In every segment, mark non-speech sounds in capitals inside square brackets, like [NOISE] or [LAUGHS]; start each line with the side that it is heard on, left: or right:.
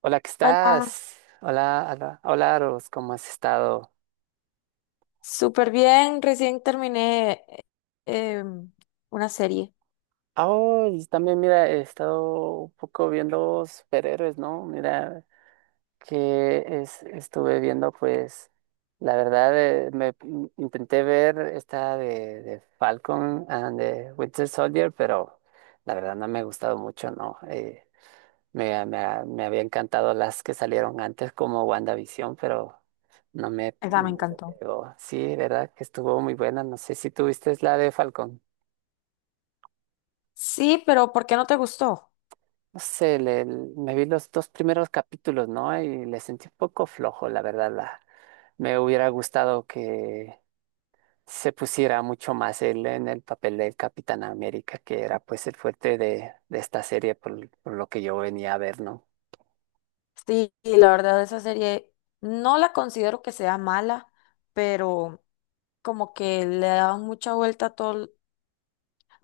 right: Hola, ¿qué
left: Hola,
right: estás? Hola, hola, hola, Aros, ¿cómo has estado?
left: súper bien. Recién terminé em, una serie.
right: Ah, oh, y también, mira, he estado un poco viendo superhéroes, ¿no? Mira, que es, estuve viendo, pues, la verdad, me intenté ver esta de Falcon and the Winter Soldier, pero la verdad no me ha gustado mucho, ¿no? Me, me, me había encantado las que salieron antes como WandaVision, pero no me
left: Esa me
right: no me
left: encantó.
right: pegó. Sí, verdad que estuvo muy buena. No sé si tuviste la de Falcon.
left: Sí, pero ¿por qué no te gustó?
right: No sé, me vi los dos primeros capítulos, ¿no? Y le sentí un poco flojo, la verdad. Me hubiera gustado que se pusiera mucho más él en el papel del Capitán América, que era pues el fuerte de esta serie por lo que yo venía a ver, ¿no?
left: Sí, y la verdad, esa serie no la considero que sea mala, pero como que le dan mucha vuelta a todo.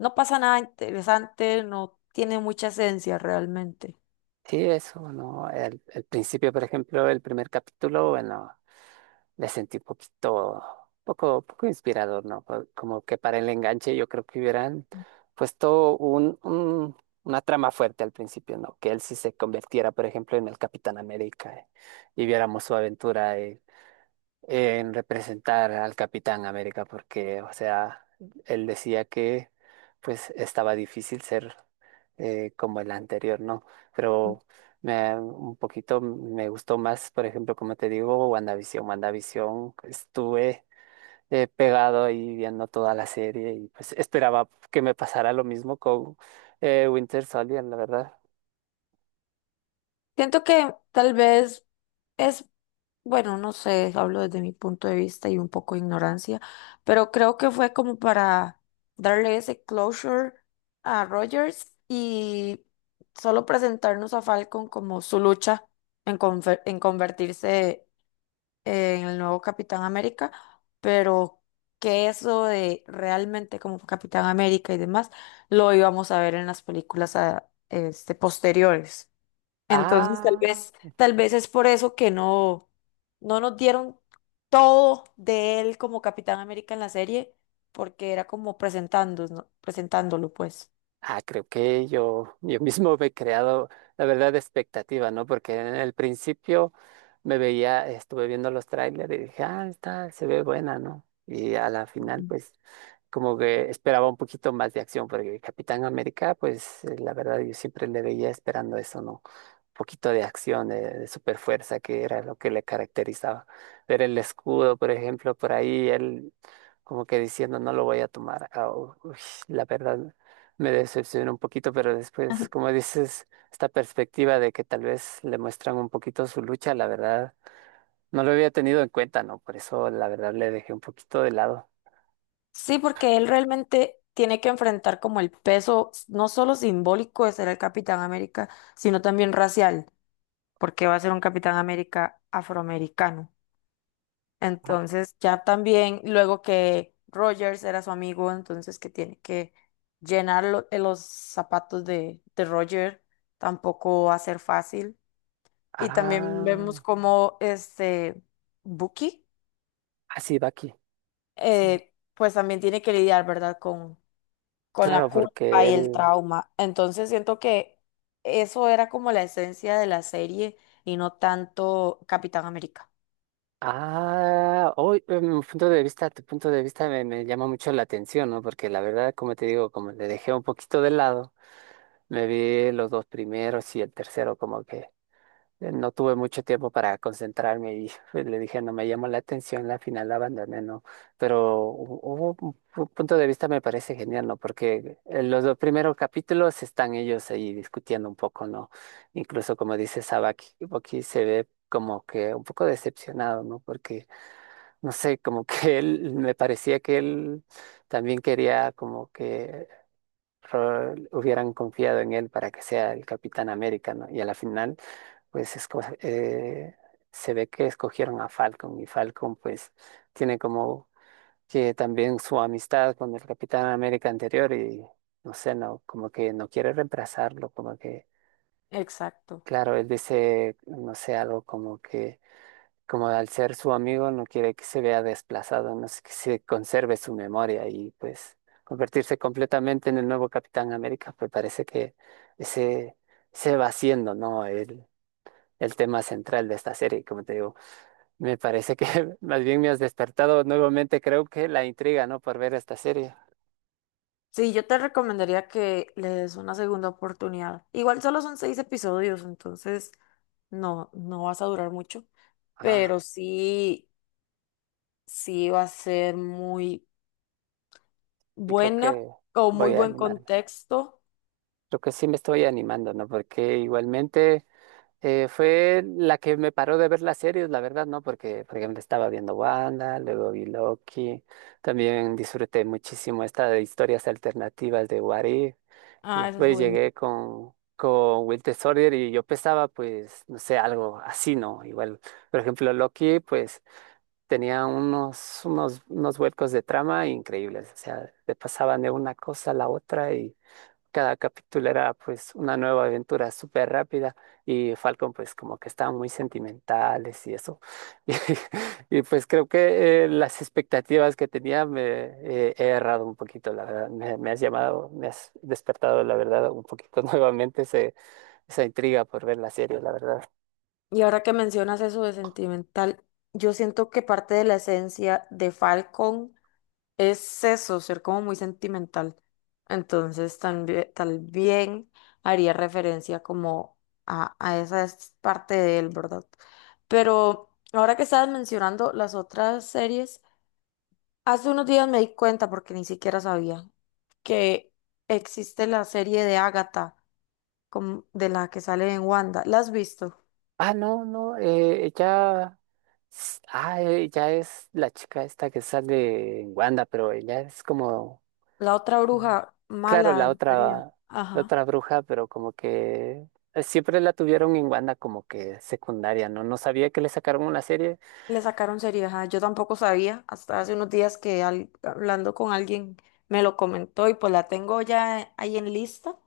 left: No pasa nada interesante, no tiene mucha esencia realmente.
right: Sí, eso, ¿no? El principio, por ejemplo, el primer capítulo, bueno, le sentí un poquito, poco inspirador, ¿no? Como que para el enganche yo creo que hubieran puesto una trama fuerte al principio, ¿no? Que él sí se convirtiera, por ejemplo, en el Capitán América, y viéramos su aventura, en representar al Capitán América porque, o sea, él decía que pues estaba difícil ser como el anterior, ¿no? Pero un poquito me gustó más, por ejemplo, como te digo, WandaVision. WandaVision estuve pegado ahí viendo toda la serie y pues esperaba que me pasara lo mismo con Winter Soldier, la verdad.
left: Siento que tal vez es, bueno, no sé, hablo desde mi punto de vista y un poco de ignorancia, pero creo que fue como para darle ese closure a Rogers y solo presentarnos a Falcon como su lucha en convertirse en el nuevo Capitán América, pero que eso de realmente como Capitán América y demás lo íbamos a ver en las películas este, posteriores. Entonces,
right: Ah.
left: tal vez es por eso que no, no nos dieron todo de él como Capitán América en la serie, porque era como presentándonos, presentándolo, pues.
right: Ah, creo que yo mismo me he creado, la verdad, expectativa, ¿no? Porque en el principio me veía, estuve viendo los trailers y dije, ah, esta se ve buena, ¿no? Y a la final, pues, como que esperaba un poquitito más de acción, porque Capitán América, pues, la verdad, yo siempre le veía esperando eso, ¿no? Poquito de acción, de super fuerza que era lo que le caracterizaba. Pero el escudo, por ejemplo, por ahí él como que diciendo no lo voy a tomar. Ah, uy, la verdad me decepcionó un poquito, pero
left: Ajá.
right: después, como dices, esta perspectiva de que tal vez le muestran un poquito su lucha, la verdad no lo había tenido en cuenta, ¿no? Por eso la verdad le dejé un poquito de lado.
left: Sí, porque él realmente tiene que enfrentar como el peso, no solo simbólico de ser el Capitán América, sino también racial, porque va a ser un Capitán América afroamericano.
right: Ah,
left: Entonces ya también, luego que Rogers era su amigo, entonces que tiene que llenar los zapatos de Roger, tampoco va a ser fácil. Y también
right: ah,
left: vemos como este Bucky,
right: ah, sí, Baki, sí.
left: pues también tiene que lidiar, ¿verdad? Con
right: Claro,
left: la culpa
right: porque
left: y el
right: él.
left: trauma. Entonces siento que eso era como la esencia de la serie y no tanto Capitán América.
right: Ah, hoy, punto de vista, tu punto de vista me llama mucho la atención, ¿no? Porque la verdad, como te digo, como le dejé un poquito de lado, me vi los dos primeros y el tercero, como que no tuve mucho tiempo para concentrarme y [LAUGHS] pues, le dije, no me llamó la atención, la final la abandoné, ¿no? Pero hubo un punto de vista me parece genial, ¿no? Porque en los dos primeros capítulos están ellos ahí discutiendo un poco, ¿no? Incluso como dice Sabaki, Boki se ve como que un poco decepcionado, ¿no? Porque no sé, como que él, me parecía que él también quería como que hubieran confiado en él para que sea el Capitán América, ¿no? Y a la final, pues se ve que escogieron a Falcon y Falcon pues tiene como que también su amistad con el Capitán América anterior y no sé, no, como que no quiere reemplazarlo, como que,
left: Exacto.
right: claro, él dice, no sé, algo como que como al ser su amigo no quiere que se vea desplazado, no sé, que se conserve su memoria y pues convertirse completamente en el nuevo Capitán América, pues parece que ese se va siendo, ¿no? El tema central de esta serie, como te digo, me parece que [LAUGHS] más bien me has despertado nuevamente, creo que la intriga, ¿no? Por ver esta serie.
left: Sí, yo te recomendaría que le des una segunda oportunidad. Igual solo son 6 episodios, entonces no, no vas a durar mucho,
right: Ah,
left: pero sí, sí va a ser muy
right: y creo
left: buena
right: que
left: o muy
right: voy a
left: buen
right: animarme.
left: contexto.
right: Creo que sí me estoy animando, ¿no? Porque igualmente... Fue la que me paró de ver las series, la verdad, ¿no? Porque, por ejemplo, estaba viendo Wanda, luego vi Loki. También disfruté muchísimo esta de historias alternativas de What If. Y
left: Ah, eso es
right: después llegué
left: juvenil.
right: con Winter Soldier y yo pensaba, pues, no sé, algo así, ¿no? Igual, por ejemplo, Loki, pues, tenía unos huecos de trama increíbles. O sea, te pasaban de una cosa a la otra y cada capítulo era pues una nueva aventura súper rápida y Falcon pues como que estaban muy sentimentales y eso. [LAUGHS] Pues creo que las expectativas que tenía me he errado un poquito, la verdad. Me has llamado, me has despertado la verdad un poquito [LAUGHS] nuevamente esa intriga por ver la serie, la verdad.
left: Y ahora que mencionas eso de sentimental, yo siento que parte de la esencia de Falcon es eso, ser como muy sentimental. Entonces, también, tal bien haría referencia como a esa es parte de él, ¿verdad? Pero ahora que estabas mencionando las otras series, hace unos días me di cuenta, porque ni siquiera sabía, que existe la serie de Agatha, de la que sale en Wanda. ¿La has visto?
right: Ah, no, no, ella, ah, ella es la chica esta que sale en Wanda, pero ella es como
left: La otra
right: como-
left: bruja
right: claro,
left: mala, sería.
right: la
left: Ajá.
right: otra bruja, pero como que siempre la tuvieron en banda como que secundaria, ¿no? No sabía que le sacaron una serie.
left: Le sacaron serias. Ajá. Yo tampoco sabía hasta hace unos días que hablando con alguien me lo comentó y pues la tengo ya ahí en lista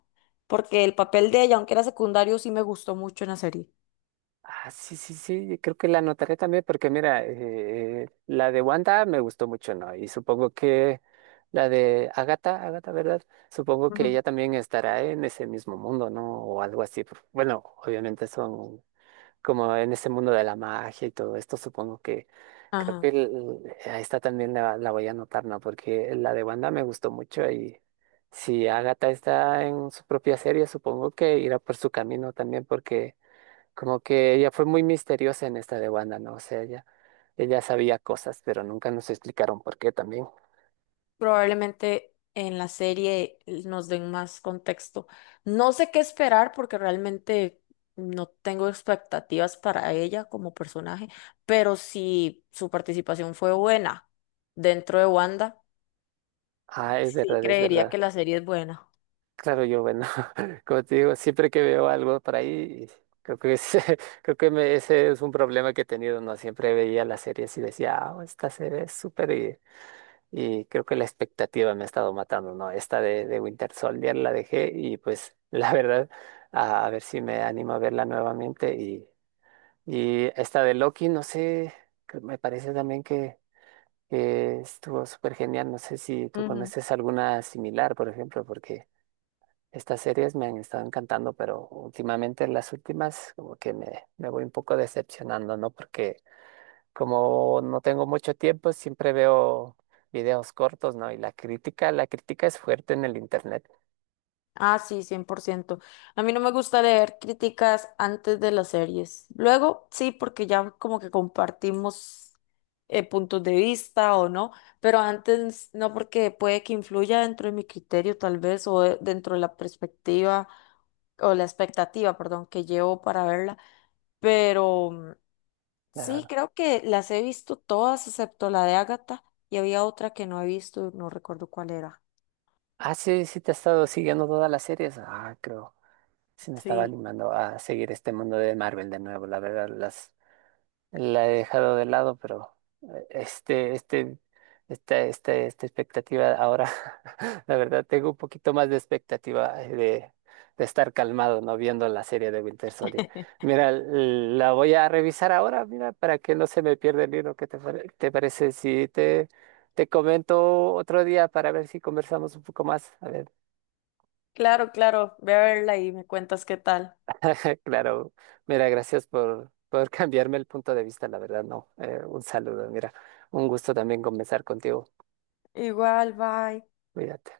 left: porque el papel de ella, aunque era secundario, sí me gustó mucho en la serie.
right: Ah, sí, sí, sí, creo que la anotaré también porque mira, la de Wanda me gustó mucho, ¿no? Y supongo que la de Agatha, Agatha, ¿verdad? Supongo que
left: Ujú.
right: ella también estará en ese mismo mundo, ¿no? O algo así. Bueno, obviamente son como en ese mundo de la magia y todo esto, supongo que creo que
left: Ajá.
right: a esta también la voy a anotar, ¿no? Porque la de Wanda me gustó mucho y si Agatha está en su propia serie, supongo que irá por su camino también, porque como que ella fue muy misteriosa en esta de Wanda, ¿no? O sea, ella sabía cosas, pero nunca nos explicaron por qué también.
left: Probablemente en la serie nos den más contexto. No sé qué esperar porque realmente no tengo expectativas para ella como personaje, pero si su participación fue buena dentro de Wanda,
right: Ah, es
left: sí
right: verdad, es
left: creería que
right: verdad.
left: la serie es buena.
right: Claro, yo, bueno, [LAUGHS] como te digo, siempre que veo algo por ahí, creo que ese, [LAUGHS] creo que ese es un problema que he tenido, ¿no? Siempre veía las series y decía, ah, esta serie es súper y creo que la expectativa me ha estado matando, ¿no? Esta de Winter Soldier la dejé y pues [LAUGHS] la verdad, a ver si me animo a verla nuevamente y esta de Loki, no sé, que me parece también que estuvo súper genial, no sé si tú
left: Ujú.
right: conoces alguna similar, por ejemplo, porque... Estas series me han estado encantando, pero últimamente las últimas como que me voy un poco decepcionando, ¿no? Porque como no tengo mucho tiempo, siempre veo videos cortos, ¿no? Y la crítica es fuerte en el internet.
left: Ah, sí, 100%. A mí no me gusta leer críticas antes de las series. Luego, sí, porque ya como que compartimos puntos de vista o no, pero antes no, porque puede que influya dentro de mi criterio tal vez o dentro de la perspectiva o la expectativa, perdón, que llevo para verla. Pero mm, sí,
right: La...
left: creo que las he visto todas excepto la de Agatha y había otra que no he visto, no recuerdo cuál era.
right: Ah, sí, sí te has estado siguiendo todas las series. Ah, creo. Sí me estaba
left: Sí.
right: animando a seguir este mundo de Marvel de nuevo. La verdad, las la he dejado de lado, pero eh, este, este, esta, expectativa ahora, [LAUGHS] la verdad, tengo un poquito más de expectativa de estar calmado, ¿no? Viendo la serie de Winter Soldier. Mira, la voy a revisar ahora, mira, para que no se me pierda el libro. ¿Qué te, te parece si te comento otro día para ver si conversamos un poco más? A ver.
left: Claro, claro, ve a verla y me cuentas qué tal.
right: [LAUGHS] Claro, mira, gracias por [LAUGHS] cambiarme el punto de vista, la verdad, no. Un saludo, mira, un gusto también conversar contigo.
left: Igual, bye.
right: Cuídate.